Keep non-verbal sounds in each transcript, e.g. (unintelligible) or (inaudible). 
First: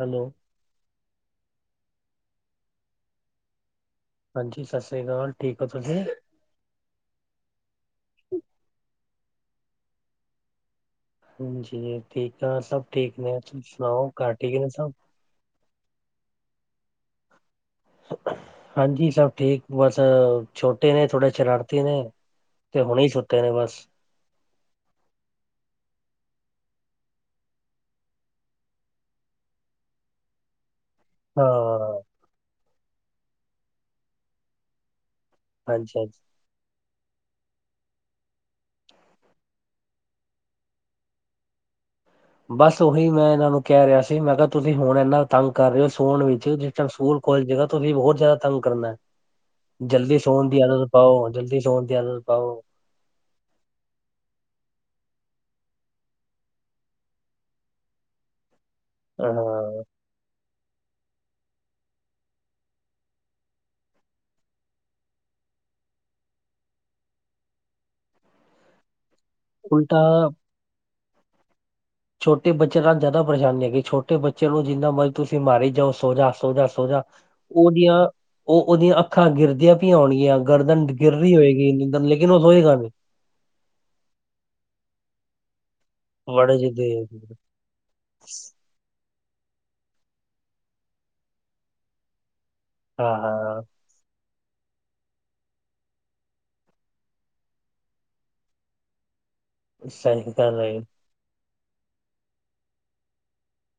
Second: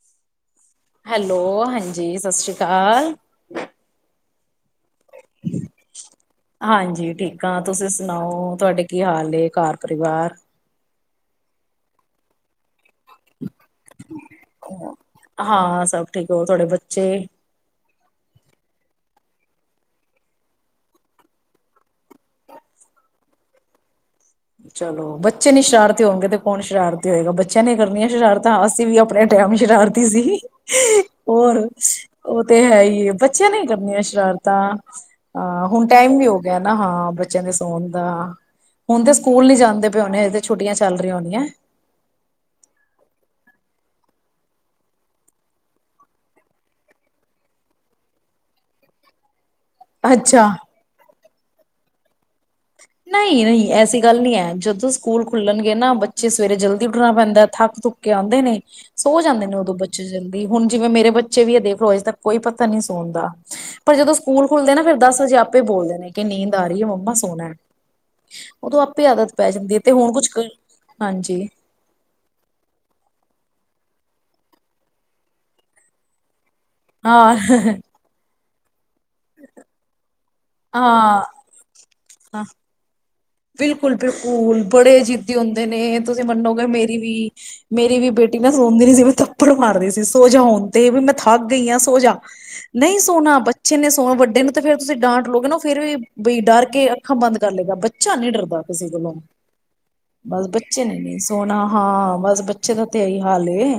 Hello hello ਹਾਂਜੀ ਸਤਿ ਸ੍ਰੀ ਅਕਾਲ ਹਾਂਜੀ ਸਤਿ੍ਰ ਹਾਂਜੀ ਠੀਕ ਆ ਤੁਸੀਂ ਸੁਣਾਓ ਤੁਹਾਡੇ ਕੀ ਹਾਲ ਘਰ ਪਰਿਵਾਰ ਜੀ ਠੀਕ ਆ ਸਭ ਠੀਕ ਨੇ ਤੁਸੀਂ ਸੁਣਾਓ ਘਰ ਠੀਕ ਨੇ ਸਭ ਛੇ ਹਾਂਜੀ ਸਭ ਠੀਕ ਬਸ ਛੋਟੇ ਨੇ ਥੋੜੇ ਸ਼ਰਾਰਤੀ ਨੇ ਤੇ ਹੁਣੇ ਸੁਤੇ ਨੇ ਬਸ ਚਲੋ ਬੱਚੇ ਨੀ ਸ਼ਰਾਰਤੀ ਹੋਣਗੇ ਤੇ ਕੌਣ ਸ਼ਰਾਰਤੀ ਹੋਏਗਾ ਬੱਚਿਆਂ ਨੇ ਕਰਨੀਆਂ ਸ਼ਰਾਰਤਾਂ ਅਸੀਂ ਵੀ ਆਪਣੇ ਟਾਈਮ ਸ਼ਰਾਰਤੀ ਸੀ ਹਾਂ ਹੋਰ ਉਹ ਤੇ ਹੈ ਹੀ ਬੱਚਿਆਂ ਨੇ ਕਰਨੀਆਂ ਸ਼ਰਾਰਤਾਂ ਹਾਂ ਹੁਣ ਹਾਂਜੀ ਟਾਈਮ ਹਾਂਜੀ ਵੀ ਹੋ ਗਿਆ ਨਾ ਹਾਂ ਬੱਚਿਆਂ ਦੇ ਸੌਣ ਦਾ ਹੁਣ ਤਾਂ ਸਕੂਲ ਨੀ ਜਾਂਦੇ ਪਏ ਹੋਣੇ ਇਹ ਤੇ ਛੁੱਟੀਆਂ ਚੱਲ ਰਹੀਆਂ ਹੋਣੀਆਂ ਬਸ ਉਹੀ ਮੈਂ ਇਹਨਾਂ ਨੂੰ ਕਹਿ ਰਿਹਾ ਸੀ ਮੈਂ ਕਿਹਾ ਤੁਸੀਂ ਹੁਣ ਇਨਾ ਤੰਗ ਕਰ ਰਹੇ ਹੋ ਸੋਣ ਵਿੱਚ ਜਿਸ ਟਾਈਮ ਸਕੂਲ ਖੋਲ ਜਾਗਾ ਤੁਸੀਂ ਬਹੁਤ ਜ਼ਿਆਦਾ ਤੰਗ ਕਰਨਾ ਜਲਦੀ ਸੌਣ ਅੱਛਾ ਦੀ ਆਦਤ ਪਾਓ ਜਲਦੀ ਸੌਣ ਜਲ ਪਾਊ ਨਹੀਂ ਨਹੀਂ ਐਸੀ ਗੱਲ ਨਹੀਂੀ ਹੈ ਜਦੋਂ ਸਕੂਲ ਖੁੱਲਣਗੇ ਨਾ ਬੱਚੇ ਸਵੇਰੇ ਜਲਦੀ ਉੱਠਣਾ ਪੈਂਦਾ ਥੱਕ ਥੁੱਕ ਕੇ ਆਉਂਦੇ ਨੇ ਸੋ ਜਾਂਦੇ ਨੇ ਉਦੋਂ ਹਾਂ ਬੱਚੇ ਜਲਦੀ ਹੁਣ ਜਿਵੇਂ ਮੇਰੇ ਬੱਚੇ ਵੀ ਆ ਦੇਖ ਲੋ ਅਜੇ ਤੱਕ ਕੋਈ ਪਤਾ ਨੀ ਸੁਣਦਾ ਪਰ ਜਦੋਂ ਸਕੂਲ ਖੁੱਲਦੇ ਨਾ ਫਿਰ ਦਸ ਹਜੇ ਆਪੇ ਬੋਲਦੇ ਨੇ ਕਿ ਨੀਂਦ ਆ ਰਹੀ ਹੈ ਮੰਮਾ ਸੋਣਾ ਉਦੋਂ ਆਪੇ ਆਦਤ ਪੈ ਜਾਂਦੀ ਹੈ ਤੇ ਹੁਣ ਉਲਟਾ ਕੁੱਛ ਹਾਂਜੀ ਛੋਟੇ ਬੱਚੇ ਨਾਲ ਜ਼ਿਆਦਾ ਪਰੇਸ਼ਾਨੀ ਹੈ ਕਿ ਛੋਟੇ ਬੱਚੇ ਨੂੰ ਜਿੰਨਾ ਮਰਜ਼ ਤੁਸੀਂ ਮਾਰੀ ਜਾਓ ਸੋਜਾ ਸੋਜਾ ਸੋਜਾ ਹਾਂ ਉਹਦੀਆਂ ਉਹ ਉਹਦੀਆਂ ਅੱਖਾਂ ਗਿਰਦੀਆਂ ਪ ਹੋਣਗੀਆਂ ਗਰਦਨ ਗਿਰ ਹਾਂ ਰਹੀ ਹੋਏਗੀ ਲੇਕਿਨ ਉਹ ਹਾਂ ਰੋਏਗਾ ਨਹੀਂ ਬਿਲਕੁਲ ਬਿਲਕੁਲ ਬੱੜੇ ਜਿੱਦੀ ਹੁੰਦੇ ਜੇ ਤੁਸੀਂ ਬੜੇ ਮੰਨੋਗੇ ਜਿੱਦੇ ਮੇਰੀ ਵੀ ਮੇਰੀ ਵੀ ਬੇਟੀ ਨਾ ਸੋਣਦੀ ਨਹੀਂ ਸੀ ਮੈਂ ਉੱਪਰ ਮਾਰਦੇ ਸੀ ਸੋਜਾ ਹੋਣ ਤੇ ਵੀ ਮੈਂ ਥਕ ਗਈ ਹਾਂ ਸੋਜਾ ਨਹੀਂ ਹਾਂ ਸੋਣਾ ਹਾਂ ਬੱਚੇ ਨੇ ਸੋਣਾ ਵੱਡੇ ਨੂੰ ਤੇ ਫਿਰ ਤੁਸੀਂ ਡਾਂਟ ਲਉਗੇ ਨਾ ਫਿਰ ਵੀ ਬਈ ਡਰ ਕੇ ਅੱਖਾਂ ਬੰਦ ਕਰ ਲਏਗਾ ਅ ਨੀ ਡਰਦਾ ਕਿਸੇ ਕੋਲੋਂ ਸਹੀ ਬਸ ਗੱਲ ਹੈ ਬੱਚੇ ਨੇ ਨੀ ਸੋਹਨਾ। ਹਾਂ ਬਸ ਬੱਚੇ ਦਾ ਤੇ ਇਹੀ ਹਾਲ ਏ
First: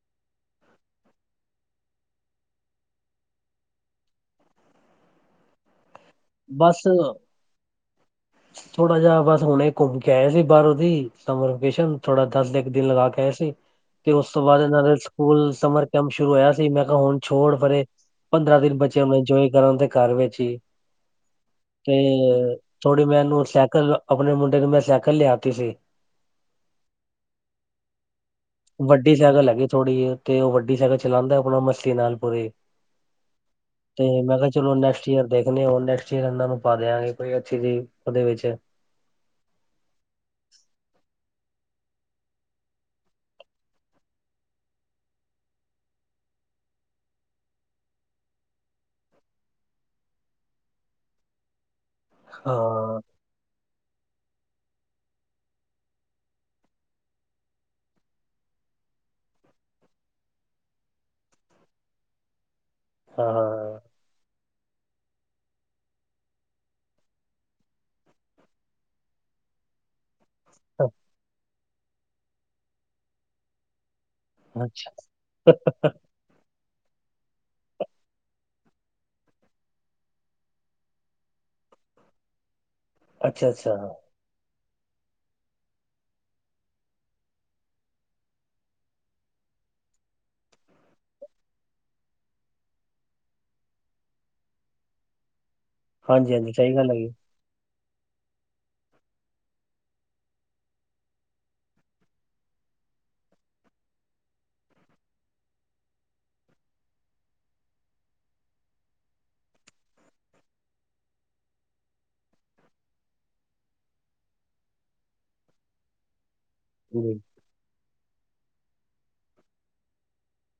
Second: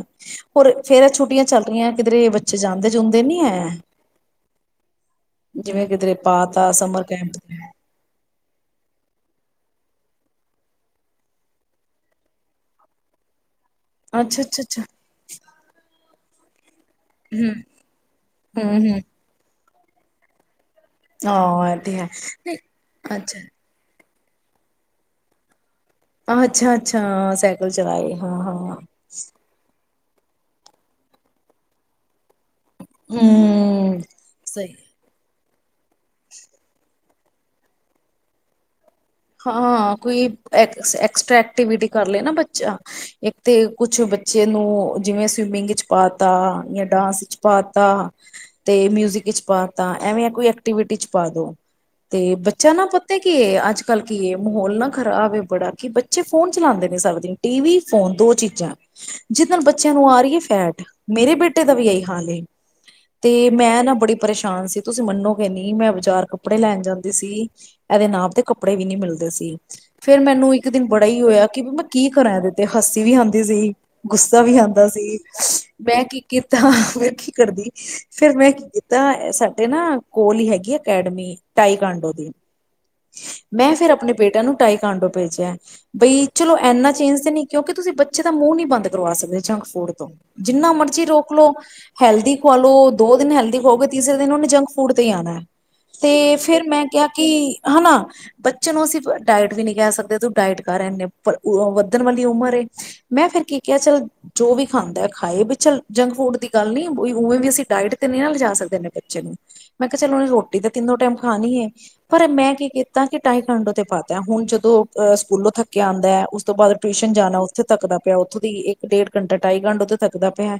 ਫਿਰ ਛੁੱਟੀਆਂ ਚੱਲ ਰਹੀਆਂ ਕਿਧਰੇ ਬੱਚੇ ਜਾਂਦੇ-ਜੁਂਦੇ ਨੀ ਹੈ ਜਿਵੇਂ ਕਿੱਧਰੇ ਬਸ ਥੋੜਾ ਜਿਹਾ ਬ ਹੁਣੇ ਘੁੰਮ ਕੇ ਆਏ ਸੀ ਬਾਹਰੋਂ ਦੀ ਸਮਰ ਵਕੇਸ਼ਨ ਥੋੜਾ ਦਸ ਇੱਕ ਦਿਨ ਲਗਾ ਕੇ ਆਏ ਸੀ। ਤੇ ਉਸ ਅੱਛਾ ਤੋਂ ਬਾਅਦ ਅੱਛਾ ਇਹ ਅੱਛਾ ਨਾਲੇ ਸਕੂੱਲ ਸਮਰ ਕੰਮ ਸ਼ੁਰੂ ਹੋਇਆ ਮੈਂ ਕਿਹਾ ਹੁਣ ਛੋੜ ਪਰੇ ਪੰਦਰਾਂ ਦਿਨ ਹਮ ਹਮ ਬਚਿਆਂ ਇੰਜੋਏ ਕਰਨ ਦੇ। ਘਰ ਵਿੱਚ ਹੀ। ਹਾਂ ਇਹ ਤੇ ਹੈ ਨਹੀਂ, ਥੋੜ੍ਹੀ ਮੈਂ ਇਨੂੰ ਅੱਛਾ ਸੈਕਲ ਆਪਣੇ ਮੁੰਡੇ ਨੂੰ ਮੈਂ ਸਾਈਕਲ ਲਿਆ ਤੀ ਸੀ। ਆ ਅੱਛਾ-ਅੱਛਾ ਸਾਈਕਲ ਚਲਾਏ। ਹਾਂ ਹਾਂ ਵੱਡੀ ਸਾਈਕਲ ਹੈਗੀ। ਥੋੜੀ ਤੇ ਉਹ ਵੱਡੀ ਸਾਈਕਲ ਚਲਾਉਂਦਾ ਆਪਣਾ ਮਸਤੀ ਨਾਲ ਪੂਰੀ। ਹੂੰ ਤੇ ਮੈਂ ਕਿਹਾ ਚਲੋ ਸਹੀ ਨੈਕਸਟ ਈਅਰ ਦੇਖਨੇ ਆ ਹੁਨ ਨੇ ਫੇਰ ਇਹਨਾਂ ਨੂੰ ਪਾ ਦਿਆਂਗੇ। ਕੋਈ ਅੱਛੀ ਜੀ ਉਹਦੇ ਵਿੱਚ। ਹਾਂ ਕੋਈ ਐਕਸ ਐਕਸਟਰਾ ਐਕਟੀਵਿਟੀ ਕਰ ਲੇ ਨਾ ਬੱਚਾ ਇੱਕ ਤੇ ਕੁਛ ਬੱਚੇ ਨੂੰ ਜਿਵੇਂ ਸਵਿਮਿੰਗ ਇਚ ਪਾਤਾ, ਯਾ ਡਾਂਸ ਇਚ ਪਾਤਾ, ਤੇ ਮਿਊਜਿਕ ਇਚ ਪਾਤਾ ਐਵੇਂ ਕੋਈ ਐਕਟੀਵਿਟੀ ਚ ਪਾਦੋ। ਤੇ ਹਾਂ ਬੱਚਾ ਨਾ ਪੱਤਾ ਕੀ ਅਜ ਕੀ ਐ ਮਾਹੌਲ ਨਾ ਖਰਾਬ ਬੜਾ ਕਿ ਬੱਚੇ ਫੋਨ ਚਲਾਦੇ ਨੇ ਸਾਰ ਦਿਨ ਟੀ ਵੀ, ਫੋਨ ਦੋ ਚੀਜ਼ਾਂ, ਜਿਹਦੇ ਨਾਲ ਬੱਚਿਆਂ ਨੂੰ ਆ ਰਹੀ ਹੈ ਫੈਟ ਮੇਰੇ ਬੇਟੇ ਦਾ ਵੀ ਇਹੀ ਹਾਲ ਐ। ਤੇ ਹਾਂ ਮੈਂ ਨਾ ਬੜੀ ਪਰੇਸ਼ਾ ਸ਼ਾਨ ਸੀ ਤੁਸੀਂ ਮੰਨੋਗੇ ਨੀ ਮੈਂ ਬਾਜ਼ਾਰ ਕੱਪੜੇ ਲੈਣ ਜਾਂਦੀ ਸੀ ਇਹਦੇ ਨਾਪ ਤੇ ਕੱਪੜੇ ਵੀ ਨੀ ਮਿਲਦੇ ਸੀ। ਫੇਰ ਮੈਨੂੰ ਇੱਕ ਦਿਨ ਹਾਂ ਬੜਾ ਹੀ ਹੋਇਆ ਮੈਂ ਕੀ ਕਰਾਂ ਇਹਦੇ ਤੇ ਹੱਸੀ ਵੀ ਆਂਦੀ ਸੀ। ਗੁੱਸਾ ਵੀ ਆਉਂਦਾ ਅੱਛਾ ਸੀ ਮੈਂ ਕੀ ਕੀ ਤਾ ਫੇਰ ਕੀ ਕਰਦੀ ਫੇਰ ਮੈਂ ਕੀ ਕੀਤਾ ਸਾਡੇ ਨਾ ਕੋਲ ਹੀ ਹੈਗੀ ਅਕੈਡਮੀ ਟਾਈਕਾਂਡੋ ਦੀ। ਅੱਛਾ ਮੈਂ ਅੱਛਾ ਫੇਰ ਆਪਣੇ ਬੇਟਾ ਨੂੰ ਤਾਈਕਾਂਡੋ ਭੇਜਿਆ ਬਈ ਚਲੋ ਇੰਨਾ ਚੇਂਜ ਤੇ ਨਹੀਂ ਕਿਉਂਕਿ ਤੁਸੀਂ ਬੱਚੇ ਦਾ ਮੂੰਹ ਨੀ ਬੰਦ ਕਰਵਾ ਸਕਦੇ ਜੰਕ ਫੂਡ ਤੋਂ, ਜਿੰਨਾ ਮਰਜ਼ੀ ਰੋਕ ਲੋ ਹੈਲਦੀ ਖਵਾ ਲੋ ਦੋ ਦਿਨ ਹੈਲਦੀ ਖਵਾਓਗੇ ਤੀਸਰੇ ਦਿਨ ਉਹਨੇ ਜੰਕ ਫੂਡ ਤੇ ਹੀ ਆਨਾ। ਹਾਂਜੀ ਤੇ ਹਾਂਜੀ ਫਿਰ ਸਹੀ ਮੈਂ ਗੱਲ ਕਿਹਾ ਹੈਗੀ ਕਿ ਹਨਾ ਬੱਚੇ ਨੂੰ ਅਸੀਂ ਡਾਇਟ ਵੀ ਨੀ ਕਹਿ ਸਕਦੇ ਤੂੰ ਡਾਇਟ ਕਰ ਇੰਨੇ ਵੱਧਣ ਵਾਲੀ ਉਮਰ ਏ ਮੈਂ ਫੇਰ ਕੀ ਕਿਹਾ ਚੱਲ ਜੋ ਵੀ ਖਾਂਦਾ ਖਾਏ ਵੀ ਚੱਲ ਜੰਕ ਫੂਡ ਦੀ ਗੱਲ ਨੀ ਉਵੇਂ ਵੀ ਅਸੀਂ ਡਾਇਟ ਤੇ ਨਹੀਂ ਨਾ ਲਿਜਾ ਸਕਦੇ ਇਨੇ ਬੱਚੇ ਨੂੰ ਮੈਂ ਕਿਹਾ ਚੱਲ ਉਹਨੇ ਰੋਟੀ ਤਾਂ ਤਿੰਨੋ ਟਾਈਮ ਖਾਣੀ ਹੈ ਪਰ ਮੈਂ ਕੀ ਕੀਤਾ ਕਿ ਟਾਈਕਾਂਡੋ ਤੇ ਪਾਤਾ ਹੈ ਹੁਣ ਜਦੋਂ ਅਹ ਸਕੂਲੋਂ ਥੱਕਿਆ ਆਂਦਾ ਹੈ ਉਸ ਤੋਂ ਬਾਅਦ ਟਿਊਸ਼ਨ ਜੀ ਜਾਣਾ ਉੱਥੇ ਤੱਕਦਾ ਪਿਆ ਉੱਥੋਂ ਦੀ ਇੱਕ ਡੇਢ ਘੰਟਾ ਢਾਈ ਘੰਟਾ ਉੱਥੋਂ ਥੱਕਦਾ ਪਿਆ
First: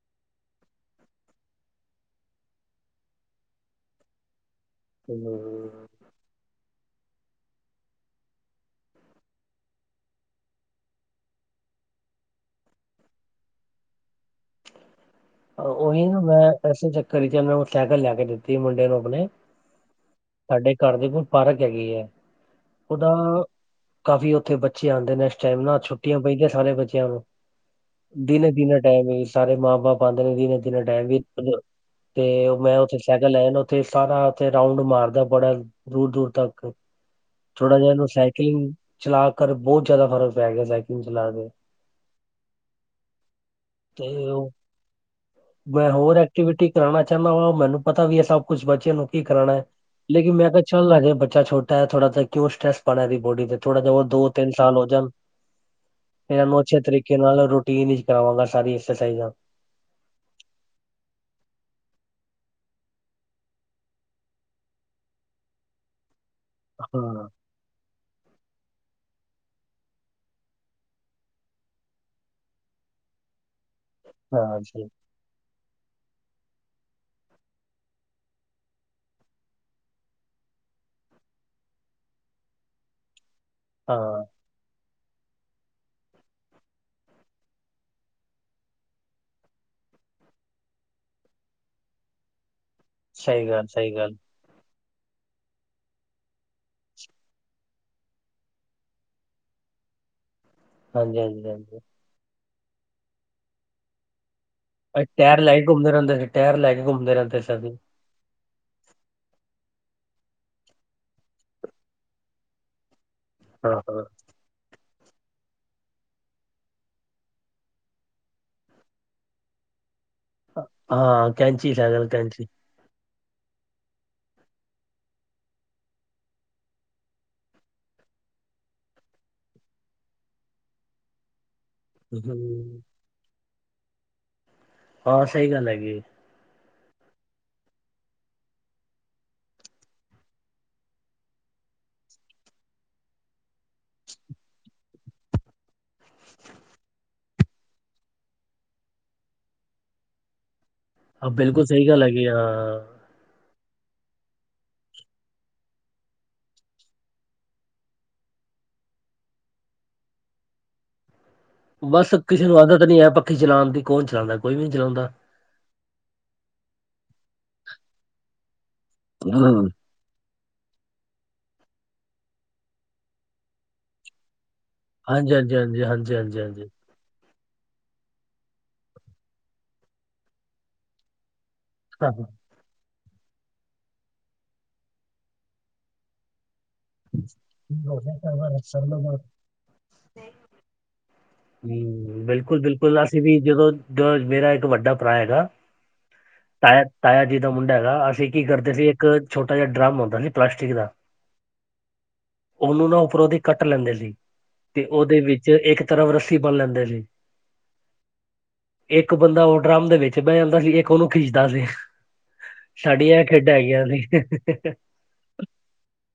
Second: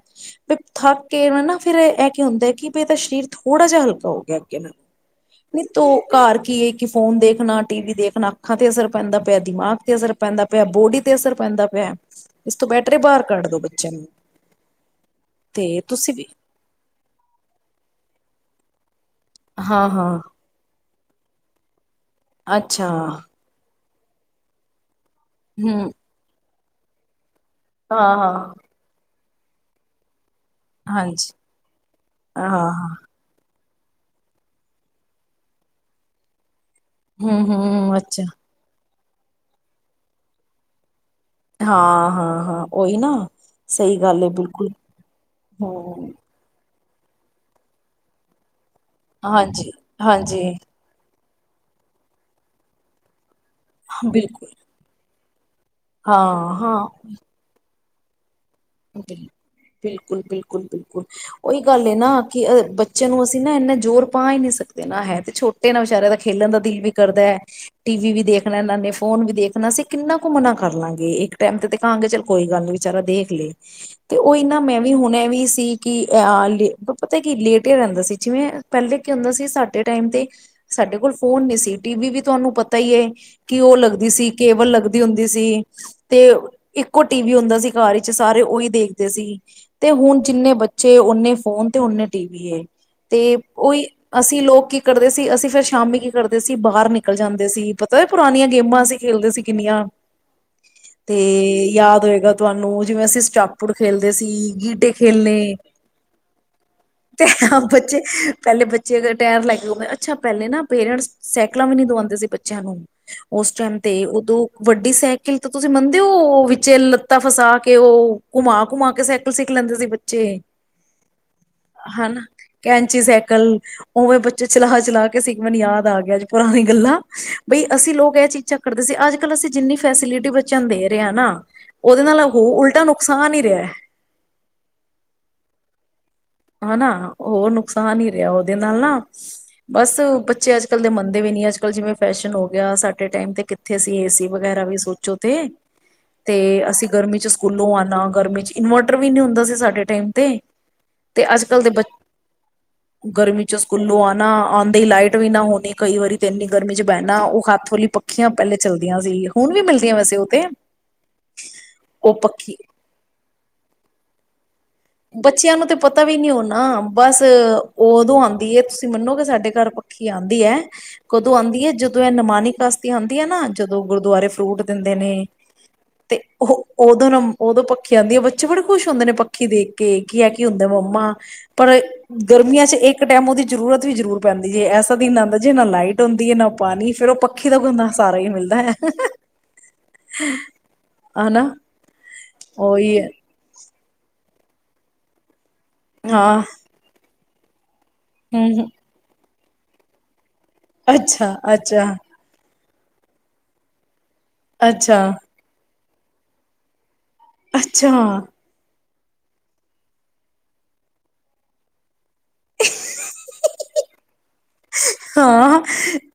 ਵੀ ਥੱਕ ਕੇ ਨਾ ਫੇਰ ਇਹ ਕੀ ਹੁੰਦਾ ਹੈ ਕਿ ਵੀ ਇਹਦਾ ਸਰੀਰ ਥੋੜਾ ਜਿਹਾ ਹਲਕਾ ਹੋ ਗਿਆ। ਨਹੀਂ ਤੂੰ ਹਮ, ਘਰ ਕੀ ਏ ਫੋਨ ਦੇਖਣਾ ਟੀ ਵੀ ਦੇਖਣਾ ਅੱਖਾਂ ਤੇ ਅਸਰ ਪੈਂਦਾ ਪਿਆ ਦਿਮਾਗ ਤੇ ਅਸਰ ਪੈਂਦਾ ਪਿਆ ਬੋਡੀ ਤੇ ਅਸਰ ਪੈਂਦਾ ਪਿਆ ਇਸ ਤੋਂ ਬੈਟਰੇ ਬਾਹਰ ਕੱਢ ਦੋ ਬੱਚਿਆਂ ਨੂੰ ਤੇ ਉਹੀ ਤੁਸੀਂ ਨਾ ਵੀ ਮੈਂ ਇਸਸੇ ਚੱਕਰ ਚ ਉਹ ਸਾਈਕਲ ਲੈ ਕੇ ਦਿੱਤੀ ਮੁੰਡੇ ਨੂੰ ਹਾਂ-ਹਾਂ, ਸਾਡੇ ਘਰ ਦੇ ਕੋਲ ਪਾਰਕ ਹੈਗੀ ਹੈ ਅੱਛਾ ਉਹਦਾ ਕਾਫੀ ਉੱਥੇ ਬੱਚੇਿਆਂ ਹਨ ਨੈਕਸ ਟਾਈਮ ਨਾਲ ਹੂੰ। ਛੱੀਆਂ ਪਈਆਂ ਛਾਲੇ ਬਚਿਆ ਦਿਨੇ ਹਾਂ-ਹਾਂ। ਦਿਨੇ ਟਾਈਮ ਸਾਰੇ ਮਾਂ ਬਾਪ ਦਿਨ ਦਿਨੇ ਟਾਈਮ ਵੀ ਹਾਂਜੀ, ਤੇ ਮੈਂ ਹਾਂ-ਹਾਂ, ਉੱਥੇ ਸਾਈਕਲ ਲੈ ਤੇ ਸਾਰਾ ਉੱਥੇ ਰਾਊਂਡ ਮਾਰਦਾ ਬੜਾ ਦੂਰ ਦੂਰ ਤੱਕ ਥੋੜਾ ਜਿਹਾ ਹੂੰ-ਹੂੰ, ਨੂੰ ਅੱਛਾ। ਸਾਇਕਲਿੰਗ ਚਲਾ ਕਰ ਬਹੁਤ ਜ਼ਿਆਦਾ ਫਰਕ ਪੈ ਗਿਆ ਸੀ ਹਾਂ ਹਾਂ ਹਾਂ ਉਓਹੀ ਨਾ ਸਹੀ ਤੇ ਗੱਲ ਹੈ ਉਹ ਬਿਲਕੁਲ ਹੂੰ। ਹੋਰ ਐਕਟੀਵਿਟੀ ਕਰਾਉਣਾ ਚਾਹੁੰਦਾ ਵਾ ਮੈਨੂੰ ਪਤਾ ਵੀ ਇਹ ਸਭ ਕੁਛ ਬੱਚਿਆਂ ਨੂੰ ਕੀ ਕਰਾਉਣਾ ਹੈ ਲੇਕਿਨ ਹਾਂਜੀ-ਹਾਂਜੀ, ਮੈਂ ਕਿਹਾ ਚੱਲ ਲੱਗ ਗਿਆ ਛੋਟਾ ਥੋੜਾਿ ਕਿਉ ਸਟਟਰੈਸ ਬਣਾ ਦੀ ਬੋਡੀ ਤੇ ਥੋੜਾ ਜਿਹਾ ਦੋ ਬਿਲਕੁਲ ਤਿੰਨ ਸਾਲ ਹੋ ਜਾ ਇਹਨੂੰ ਅੱਛੇ ਹਾਂ-ਹਾਂ। ਤਰੀਕੇ ਨਾਲ ਰਟੀ ਟੀਨ ਕਰਾਵਾਂਗਾ ਸਾਰੀ ਬਿਲਕੁਲ ਐਕਸਰਸਾਈਜ਼ਾਂ ਬਿਲਕੁਲ ਬਿਲਕੁਲ ਬਿਲਕੁਲ ਉਹੀ ਗੱਲ ਹੈ ਨਾ ਕਿ ਬੱਚਿਆਂ ਨੂੰ ਅਸੀਂ ਨਾ ਇੰਨਾ ਜ਼ੋਰ ਪਾ ਹੀ ਨਹੀਂ ਸਕਦੇ ਨਾ ਹੈ ਤੇ ਛੋਟੇ ਨਾ ਵਿਚਾਰੇ ਦਾ ਖੇਲਣ ਦਾ ਦਿਲ ਵੀ ਕਰਦਾ ਹਾਂ, ਹੈ ਟੀ ਵੀ ਵੀ ਦੇਖਣਾ ਇਹਨਾਂ ਨੇ ਫੋਨ ਵੀ ਦੇਖਣਾ ਅਸੀਂ ਕਿੰਨਾ ਘੁੰਮਣਾ ਕਰ ਲਾਂਗੇ ਇੱਕ ਟਾਈਮ ਤੇ ਦਿਖਾਂਗੇ ਚੱਲ ਕੋਈ ਗੱਲ ਨੀ ਵਿਚਾਰਾ ਦੇਖ ਲਏ ਤੇ ਉਹ ਇਹਨਾ ਹਾਂ ਮੈਂ ਜੀ ਵੀ ਹੁਣੇ ਵੀ ਸੀ ਕਿ ਅ ਪਤਾ ਕੀ ਲੇਟ ਹੀ ਰਹਿੰਦਾ ਸੀ ਜਿਵੇਂ ਪਹਿਲੇ ਕੀ ਹੁੰਦਾ ਸੀ ਸਾਡੇ ਟਾਈਮ ਤੇ ਸਾਡੇ ਕੋਲ ਫੋਨ ਨੀ ਸੀ ਟੀ ਵੀ ਵੀ ਤੁਹਾਨੂੰ ਪਤਾ ਹੀ ਹੈ ਕਿ ਉਹ ਲੱਗਦੀ ਹਾਂ ਸੀ ਕੇਵਲ ਲੱਗਦਾ ਹੁੰਦੀ ਸੀ ਤੇ ਇੱਕੋ ਟੀ ਵੀ ਹੁੰਦਾ ਸੀ ਕਾਰ ਵਿੱਚ ਸਾਰੇ ਉਹੀ ਦੇਖਦੇ ਸੀ ਤੇ ਹੁਣ ਜਿੰਨੇ ਬੱਚੇ ਓਨੇ ਫੋਨ ਤੇ ਓਨੇ ਟੀ ਵੀ ਏ ਤੇ ਸਹੀ ਗੱਲ, ਉਹੀ ਸਹੀ ਗੱਲ। ਅਸੀਂ ਲੋਕ ਕੀ ਕਰਦੇ ਸੀ ਅਸੀਂ ਫਿਰ ਸ਼ਾਮੀ ਕੀ ਕਰਦੇ ਸੀ ਬਾਹਰ ਨਿਕਲ ਜਾਂਦੇ ਸੀ ਪਤਾ ਪੁਰਾਣੀਆਂ ਗੇਮਾਂ ਅਸੀਂ ਖੇਲਦੇ ਸੀ ਕਿੰਨੀਆਂ। ਤੇ ਹਾਂਜੀ ਹਾਂਜੀ ਹਾਂਜੀ ਯਾਦ ਹੋਏਗਾ। ਤੁਹਾਨੂੰ ਜਿਵੇਂ ਅਸੀਂ ਸਾਪੁੜ ਖੇਲਦੇ ਸੀ। ਗਟੇ ਅਸੀਂ ਖੇਲਣੇ ਟਾਇਰ ਲੈ ਕੇ ਘੁੰਮਦੇ ਰਹਿੰਦੇ ਸੀ ਟਾਇਰ ਲੈ ਕੇ ਘੁੰਮਦੇ ਤੇ ਰਹਿੰਦੇ ਸੀ ਹਾਂ ਅਸੀਂ ਬੱਚੇ ਪਹਿਲੇ ਬੱਚੇ ਅਗਰ ਟਾਇਰ ਲੈਕੇ ਅੱਛਾ ਪਹਿਲੇ ਨਾ ਪੇਰੈਂਟਸ ਸਾਈਕਲਾਂ ਵੀ ਨੀ ਦਵਾਉਂਦੇ ਸੀ ਬੱਚਿਆਂ ਨੂੰ ਉੱਸ ਹਾਂ ਟਾਈਮ ਤੇ ਉਦੋਂ ਵੱਡੇ- ਸਾਇਕਲ ਤੇ ਤੁਸੀਂ ਮੰਨਦੇ ਹੋ ਵਿੱਚ ਲੱਤਾਂ ਫਸਾ ਕੇ- ਕਿ ਉਹ ਘੁਮਾ-ਘੁਮਾ ਕੇ ਸਾਇਕਲ ਸਿੱਖ ਲੈਂਦੇ ਸੀ! ਹਾਂ ਹਾਂ ਕੈਂਚੀ ਹ ਸਾਈਕਲ ਨਾ ਕੈਂਚੀ ਕੈਂਚੀ ਸਾਇਕਲ। ਉਵੇਂ ਬੱਚੇ ਚਲਾ ਚਲਾ ਕੇ ਸੀ ਮੈਨੂੰ ਯਾਦ ਆ ਗਿਆ ਪੁਰਾਣੀ ਗੱਲਾਂ ਬਈ ਅਸੀਂ ਲੋਕ ਇਹ ਚੀਜ਼ਾਂ ਕਰਦੇ ਸੀ ਅੱਜ ਕੱਲ ਅਸੀਂ ਜਿੰਨੀ ਫੈਸਿਲਿੱਟੀ ਬੱਚਿਆਂ ਨੂੰ ਦੇ ਰਹੇ ਹਾਂ ਨਾ ਉਹੱਦੇ ਨਾਲ ਉਹ ਹੂੰ ਉਲਟਾ ਨੁਕਸਾਨ ਹੀ ਰਿਹਾ ਹੈ। ਹਾਂ ਸਹੀ ਗੱਲ ਹੈਗੀ। ਹਨਾ ਹੋਰ ਨੁਕਸਾਨ ਹੀ ਰਿਹਾ ਉਹਦੇ ਨਾਲ ਨਾ ਬੱਸ ਬੱਚੇ ਅੱਜ ਕੱਲ ਦੇ ਮੰਨਦੇ ਵੀ ਨੀ ਅੱਜ ਕੱਲ ਜਿਵੇਂ ਫੈਸ਼ਨ ਹੋ ਗਿਆ ਸਾਡੇ ਟਾਈਮ ਤੇ ਕਿੱਥੇ ਸੀ ਏਸੀ ਵਗੈਰਾ ਵੀ ਸੋਚੋ ਤੇ ਤੇ ਅਸੀਂ ਗਰਮੀ ਚ ਸਕੂਲੋਂ ਆਣਾ ਗਰਮੀ ਚ ਇਨਵਰਟਰ ਵੀ ਨੀ ਹੁੰਦਾ ਸੀ ਸਾਡੇ ਟਾਈਮ ਤੇ ਤੇ ਹ ਅੱਜ ਕੱਲ੍ਹ ਬਿਲਕੁਲ ਦੇ ਬੱਚੇ ਸਹੀ ਗੱਲ ਹੇਗੀ ਅ ਗਰਮੀ ਸਕੂਲੋਂ ਆਣਾ ਆਦੇ ਲਾਈਟ ਵੀ ਨਾ ਹੋਣੀ ਕਈ ਵਾਰੀ ਤੇ ਇੰਨੀ ਗਰਮੀ ਚ ਬਹਿਣਾ ਉਹ ਹੱਥ ਹਲੀ ਪੱਖੀਆਂ ਪਹਿਲੇ ਚਲਦੀਆਂ ਸੀ ਹੁਣ ਵੀ ਮਿਲਦੀਆਂ ਵੈਸੇ ਉਹਤੇ ਬਸ ਕਿਸੇ ਨੂੰ ਆਦਤ ਨੀ ਹੈ ਪੱਖੀ ਚਲਾਣ ਦੀ ਕੋੌਨ ਚਲਾਣਦਾ? ਬੱਚਿਆਂ ਨੂੰ ਤੇ ਪਤਾ ਵੀ ਨੀ ਹੋਣਾ ਬੱਸ ਉਦੋਂ ਆਦੀ ਏ ਤੁਸੀ ਮੰਨੋਗੇ ਸਾਡੇ ਹਮ, ਘਰ ਪੱਖੀ ਆਂ ਆਦੀ ਹੈ ਕਦੋਂ ਆਉਦੀ ਹੈ ਜਦੋਂ ਇਹ ਨਮਾਨੀ ਕਸਤੀ ਆਉਂਦੀ ਨਾ ਜਦੋਂ ਗੁਰਦੁਆਰੇ ਫਰੂਟ- ਦਿੰਦੇ ਨੇ ਹਾਂਜੀ ਹਾਂਜੀ ਹਾਂਜੀ ਹਾਂਜੀ ਤੇ ਹਾਂਜੀ ਉਹ ਹਾਂਜੀ ਉਦੋਂ ਨੂੰ ਉਦੋਂ ਪੱਖੀ ਆਦੀ ਹੈ ਬੱਚੇ ਬੜੇ ਖੁਸ਼ ਹੁੰਦੇ ਨੇ ਪੱਖੀ ਦੇਖ ਕੇ ਕੇ ਕੀ ਹੈ ਕਿ ਹੁੰਦੇ ਮੰਮਾ? ਪਰ ਹੂੰ ਗਰਮੀਆਂ ਚ ਇੱਕ ਕਿਸੇ ਟਾਈਮ ਉਹਦੀ ਜ਼ਰੂਰਤ ਵੀ ਜ਼ਰੂਰ ਪੈਂਦੀ ਜੇ ਐਸਾ ਦਿਨ ਆਦਾ ਜੇ ਨਾ ਲਾਈਟ ਹੁੰਦੀ ਹੈ ਨਾ- ਪਾਣੀ ਫਿਰ ਉਹ ਪੱਖੀ ਦਾ ਗੰਦਾ ਸਹਾਰਾ ਹੀ ਮਿਲਦਾ । ਹਮ ਬਿਲੱਕੁਲ ਬਿਲੱਕੁਲ ਅਸੀਂ ਵੀ ਜਦੋਂ। ਮੇਰਾ ਇੱਕ ਵੱਡਾ ਭਰਾ ਹੈਗਾ। ਹਾਂ ਤਾਇਆ-ਤਾਇਆ ਤਾਂ (unintelligible) ਹੈਗਾ ਅਸੀਂ ਕੀ ਹਮ ਕਰਦੇ ਸੀ ਇੱਕ ਛੋਟਾ ਜਿਹਾ ਡਰਮੁੰ ਹੁੰਦਾ ਸੀ। ਪਲਾਸਟਿਕ ਦਾ ਅੱਛਾ ਅੱਛਾ। ਉਹਨੂੰ ਨਾ ਉਪਰੋਂ ਦੀ ਕੱਟ ਲੈਂਦੇ ਸੀ। ਤੇ ਅੱਛਾ ਉਹਦੇ ਵਿੱਚ ਇੱਕ ਇਕ ਤਰੱਫ ਰੱਸੀ ਬਨ ਲੈਂਦੇ ਸੀ। ਅੱਛਾ। ਏਕ ਬੰਦਾ ਔ ਡਰਮ ਦੇ ਵਿੱਚ ਬੈ ਜਾਂਦਾ ਸੀ ਇੱਕ ਔਨੂੰ ਖਿੱਚਦਾ ਸੀ। ਸਾਡੀਆਂ ਐ ਖੇਡਾਂ ਹੈਗੀਆਂ ਸੀ। (unintelligible) ਹਾਂ,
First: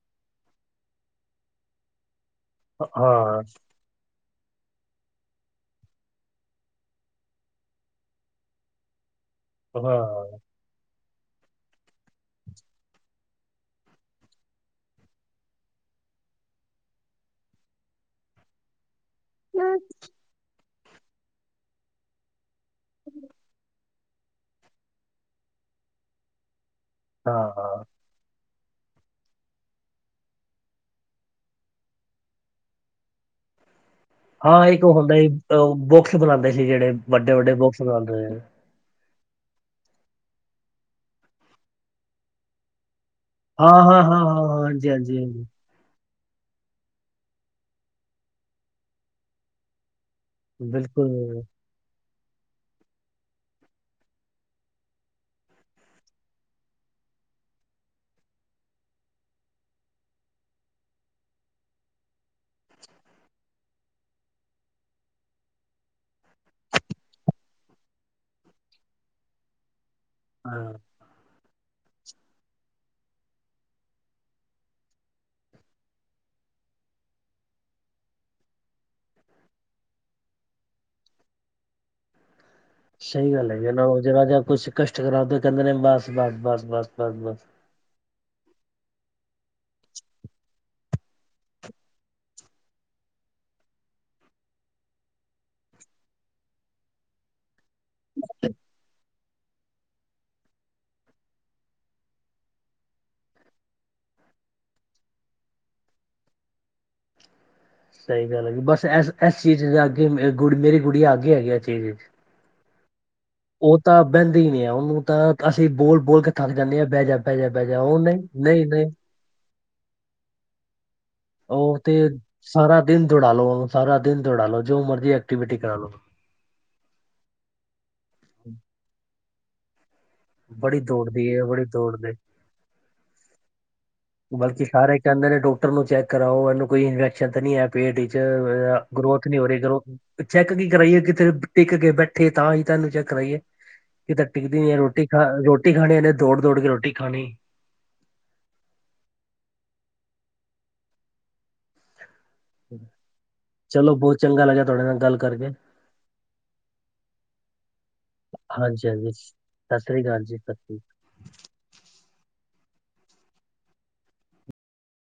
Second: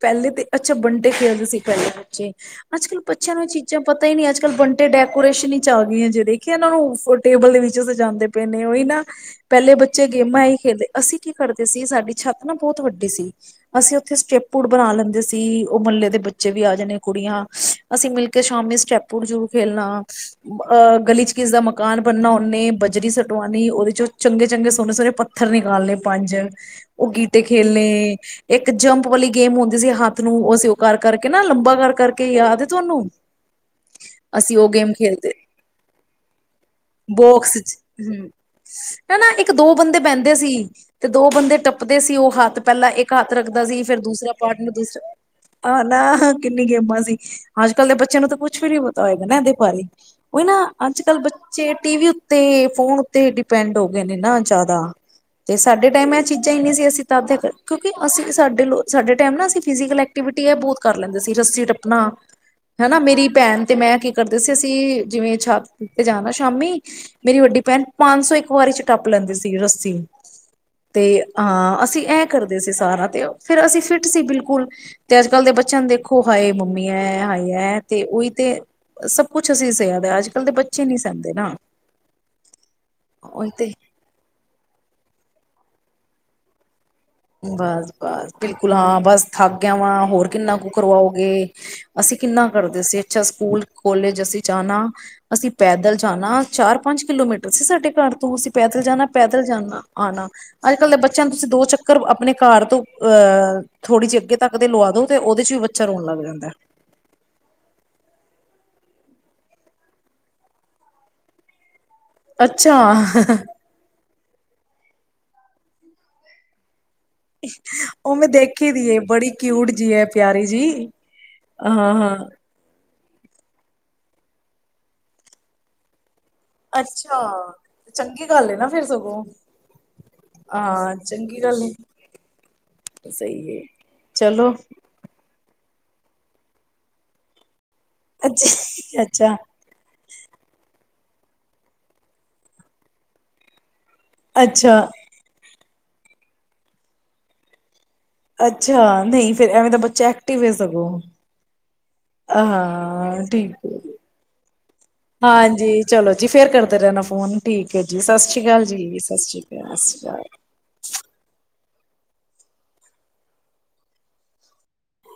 ਪੈਲੇ ਤੇ ਅੱਛਾ ਬੰਟੇ ਖੇਲਦੇ ਸੀ ਪੈਲੇ ਬੱਚੇ। ਅੱਜ-ਕੱਲ ਬੱਚਿਆਂ ਨੂੰ ਹਾਂ ਐ ਚੀਜ਼ਾਂ ਪਤਾ ਈ ਨੀ, ਅੱਜ-ਕੱਲ ਬੰਟੇ ਡੈਕੋਰੇਸ਼ਨ ਈ ਚ ਆ ਗਈਆਂ ਜੇ ਦੇਖਿਆ ਨਾ ਔ ਫੋਰ ਟੇਬਲ ਦੇ ਵਿੱਚ ਸਜਾਂਦੇ ਪੇ ਨੇ ਔਈ ਨਾ। ਪੈਲੇ ਹਾਂ ਬੱਚੇ ਗੇਮਾਂ ਐਈ ਖੇਲਦੇ ਅਸੀਂ ਕੀ ਕਰਦੇ ਸੀ ਸਾਡੀ ਛੱਤ ਨਾ ਬੌਤ ਵੱਡੀ ਸੀ। ਅਸੀਂ ਔਥੇ ਸਟੈਪੁਡ ਬਣਾ ਲੈਂਦੇ ਸੀ, ਔ ਮੱਲੇ ਦੇ ਬੱਚੇ ਵੀ ਆ ਜਾਣੇ ਕੁੜੀਆਂ। ਅਸੀਂ ਮਿਲਕੇ ਸ਼ਾਮੀ ਸਟੈਪ ਪੁੜ ਜੁਰੂ ਖੇਲਣਾ। ਅ ਗਲੀ ਚ ਕਿਸ ਦਾ ਮਕਾਨ ਬਣਨਾ, ਔਣੇ ਬਜਰੀ ਸਟਵਾਣੀ ਔਦੇ ਚੋਂ ਚੰਗੇ ਚੰਗੇ ਸੋਣੇ ਸੋਣੇ ਪੱਥਰ ਨਿਕਾਲਣੇ ਪੰਜ। ਔ ਗੀਤੇ ਹਾਂ ਖੇਲਣੇ। ਇੱਕ ਜੰਪ ਵਾਲੀ ਗੇਮ ਹੋੰਦੀ ਸੀ, ਹੱਥ ਨੂੰ ਅਸੀਂ ਔ ਕਰ ਕਰਕੇ ਨਾ ਲੰਬਾ ਕਰ ਕਰ ਕੇ ਯਾਦ ਏ ਤੁਵੈਨੂੰ। ਹਾਂ, ਇੱਕ ਔ ਹੁੰਦਾ ਹੀ ਅ ਬੋੱਕਸ ਬਣਾਂਦੇ ਸੀ ਜੇੜੇ ਵੱਡੇ ਵੱਡੇ ਬੋੱਕਸ ਬਣਾਂਦੇ ਸੀ ਜੇਰੇ। ਐਨਾ ਇੱਕ ਦੋ ਬੰਦੇ ਬੈੰਦੇ ਸੀ, ਤੇ ਦੋ ਬੰਦੇ ਟੱਪਦੇ ਸੀ, ਔ ਹੱਥ ਪੈਲਾਂ ਏਕ ਘੱਤ ਰੱਖਦਾ ਹਾਂ ਸੀ, ਫੇਰ ਹਾਂ ਹਾਂ ਦੂਸਰਾ ਹਾਂ ਹਾਂ ਪਾਰਟਨਰ ਹਾਂਜੀ ਦੂਸਰਾ, ਹਾਂਜੀ ਹਾਂਜੀ ਆ ਨਾ। ਤਾਂ ਕਿੰਨੀ ਗੇਮਾਂ ਸੀ, ਅੱਜ-ਕੱਲ ਦੇ ਬੱਚਿਆਂ ਨੂੰ ਤਾਂ ਕੁੱਛ ਵੀ ਨੀ ਪਤਾ ਹੋਏਗਾ ਨਾ ਐਦੇ ਬਾਰੇ। ਓਹ ਨਾ ਬਿਲਕੁਲ ਅੱਜ-ਕੱਲ੍ਹ ਬੱਚੇ ਟੀ ਵੀ ਉੱਤੇ ਤੇ ਫੋਨ ਉੱਤੇ ਡਿਪੈਂਡ ਹੋਗੇ ਨੇ ਨਾ ਜੈਦਾ। ਤੇ ਸਾਡੇ ਟਾਈਮ ਐ ਚੀਜ਼ਾਂ ਈ ਨੀ ਸੀ ਅਸੀਂ ਤਦ ਦੇ ਕਰ ਕਿਉਂਕਿ ਅਸੀਂ ਸਾਡੇ ਲੋ ਸਾਡੇ ਟੈਮ ਨਾ ਅਸੀਂ ਫਿਜੀਕਲ ਐਕਟੀਵਿਟੀ ਐ ਬੌਤ ਕਰ ਲੈਂਦੇ ਸੀ ਰੱਸੀ ਟੱਪਣਾ ਹੈਨਾ। ਮੇਰੀ ਭੈਣ ਤੇ ਮੈਂ ਕੀ ਕਰਦੇ ਸੀ ਅਸੀਂ ਜਿਵੇਂ ਛੱਤ ਤੇ ਜਾਣਾ ਸ਼ਾਮੀ ਮੇਰੀ ਵੱਡੀ ਭੈਣ ਪੰਜ ਸੌ ਇੱਕ ਵਾਰੀ ਚ ਟੱਪ ਲੈਂਦੀ ਸੀ ਰੱਸੀ। ਹਾਂ। ਤੇ ਹਾਂ, ਅਸੀਂ ਐ ਕਰਦੇ ਸੀ ਸਾਰਾ ਤੇ ਔ, ਫਿਰ ਅਸੀਂ ਫਿਟ ਸੀ ਬਿਲਕੁਲ ਤੇ ਅੱਜ-ਕੱਲ ਦੇ ਬੱਚਿਆਂ ਨੂੰ ਦੇਖੋ ਹਾਏ ਮੰਮੀ ਐ ਹਾਏ ਐ ਤੇ ਔਈ ਤੇ ਸਭ ਕੁਛ ਅਸੀਂ ਸਿਆ ਦੈ, ਅੱਜ-ਕੱਲ ਦੇ ਬੱਚੇ ਨੀ ਸੈੰਦੇ ਨਾ। ਸਹੀ ਉਹੀ ਗੱਲ ਐ, ਜੇ ਤੇ ਐਨਾ ਕੋ ਜਰਾ ਜਾ ਕੁਛ ਕਸ਼ਟ ਕਰਾਦੋ ਕੈੰਦੇ ਨੇ ਬੱਸ ਬੱਸ ਬੱਸ ਬੱਸ। ਬੱਸ ਬੱਸ। ਬਾਸ, ਬਿਲਕੁਲ ਹਾਂ ਬੱਸ ਥੱਕ ਗਿਆ ਵਾਂ, ਹੋਰ ਕਿੰਨਾ ਕੁ ਕਰਵਾਓਗੇ। ਅਸੀਂ ਕਿੰਨਾ ਕਰਦੇ ਸੀ ਅੱਛਾ ਸਕੂਲ ਕੋਲਜ ਅਸੀਂ ਜਾਣਾ, ਅਸੀਂ ਪੈਦਲ ਜਾਣਾ। ਚਾਰ ਪੰਜ ਕਿਲੋਮੀਟਰ ਸੀ ਸਾਡ ਤੇ ਘਰ ਤੋਂ ਅਸੀਂ ਪੈਦਲ ਜਾਣਾ। ਪੈਦਲ ਜਾਣਾ ਆਣਾ। ਅੱਜ-ਕੱਲ੍ਹ ਦੇ ਬੱਚਿਆਂ ਨੂੰ ਤੁਸੀਂ ਦੋ ਚੱਕ ਸਿਰਫ ਅਪਣੇ ਘਰ ਤੋਂ ਅਹ ਥੋੜ੍ਹੀ ਜੀ ਅੱਗੇ ਤੱਕ ਦੇ ਲੁਆ ਦੋ ਤੇ ਓਦੇ ਚ ਵੀ ਬੱਚਾ ਰੋਣ ਲੱਗ ਜਾਂਦੈ। ਸਹੀ ਗੱਲ ਹੈਗੀ। ਬਸ, ਐਸ ਐਸ ਚੀਜ਼ ਚ ਆਗੇ ਮੇਂ ਗੁਡ ਮੇਰੀ ਗੁੜੀਆਂ ਆਗੇ ਹੈਗੀ ਏ ਐ ਚੀਜ਼ ਚ। ਚਾਅ ਹ। ਔ ਤਾਂ ਬੈੰਦੀ ਈ ਨੀ ਆ, ਔਨੂੰ ਤਾਂ ਅਸੀਂ ਬੋਲ ਬੋਲ ਕੇ ਥਕ ਜਾਂਣੇ ਆਂ। ਉਹ ਮੈਂ ਦੇਖੀ ਦੀ ਏ ਬੜੀ ਕਿਊਟ ਜੀ ਹੈ ਪਿਆਰੀ ਜੀ। ਉਹ ਹਾਂ ਤੇ ਹਾਂ ਸਾਰਾ ਦਿਨ ਦੋੜਾ ਲੋ, ਸਾਰਾ ਦਿਨ ਦੋੜਾਂ ਲੋ, ਜੋ ਮਰਜ਼ੀ ਐਕਟੀਵਿਟੀ ਕਰਾ ਲੋ। ਅੱਛਾ, ਚੰਗੀ ਗੱਲ ਨਾ ਫੇਰ ਸਗੋਂ। ਬੜੀ ਹਾਂ ਦੋੜਦੀ ਏ, ਚੰਗੀ ਬੜੀ ਦੌੜਦੇ। ਤਾਂਹੀ (unintelligible) ਬਲਕਿ ਸਾਰੇ ਕਹਿੰਦੇ ਨੇ ਟੋ ਨੂੰ ਚੈੱਕ ਕਰਾਓ। ਇਹਨੂੰ ਕੋਈ ਇਨਫੈਕਸ਼ਨ ਤਾਂ ਨਹੀਂ ਹੈ। ਪੇਟ ਚ ਅੱਛ ਗਰੋਥ ਅੱਛਾ ਨੀ ਹੋ ਰਹੀ ਗਰੋਥ, ਚੈੱਕ ਕੀ ਕਰਾਈਏ? ਕਿਤੇ ਟਿੱਕ ਕੇ ਬੈਠੇ, ਤਾਂ ਹੀ ਇਹਨੂੰ ਚੈੱਕ ਕਰਾਈਏ। ਕਿ ਤਾਂ ਟਿਕਦੀ ਨ ਹੈ ਅੱਛਾ ਰੋਟੀ ਖਾ ਰੋਟ ਰੋਟੀ ਖਾਣੀ ਇਹਨੇ ਦੌੜ ਦੌੜ ਕੇ ਰੋਟੀ ਖਾਣੀ। ਅੱਛਾ ਨਹੀਂ ਫੇਰ ਐਵੇਂ ਤਾਂ ਬੱਚਾ ਐਕਟਿਵ ਹੈ ਸਗੋਂ। ਅਹਾਂ ਹਾਂ ਠੀਕ ਹੈ ਜੀ, ਚਲੋ ਬਹੁਤ ਚੰਗਾ ਲੱਗਿਆ ਤੁਹਾਡੇ ਨਾਲ ਗੱਲ ਕਰਕੇ ਹਾਂਜੀ ਚਲੋ ਜੀ ਫੇਰ ਕਰਦੇ ਰਹਨਾ ਫੋਨ, ਠੀਕ ਹੈ ਜੀ, ਸਸਿ ਸ਼੍ਰੀ ਕਾਲ ਹਾਂਜੀ, ਜੀ, ਹਾਂਜੀ। ਸਸਿ ਸ਼੍ਰੀ ਕਾਲ ਸਤਿ ਸਸਿ ਸ੍ਰੀ ਸ਼੍ਰੀ ਅਕਾਲ ਜੀ, ਸਤਿ ਸ਼੍ਰੀ ਕਾਲ।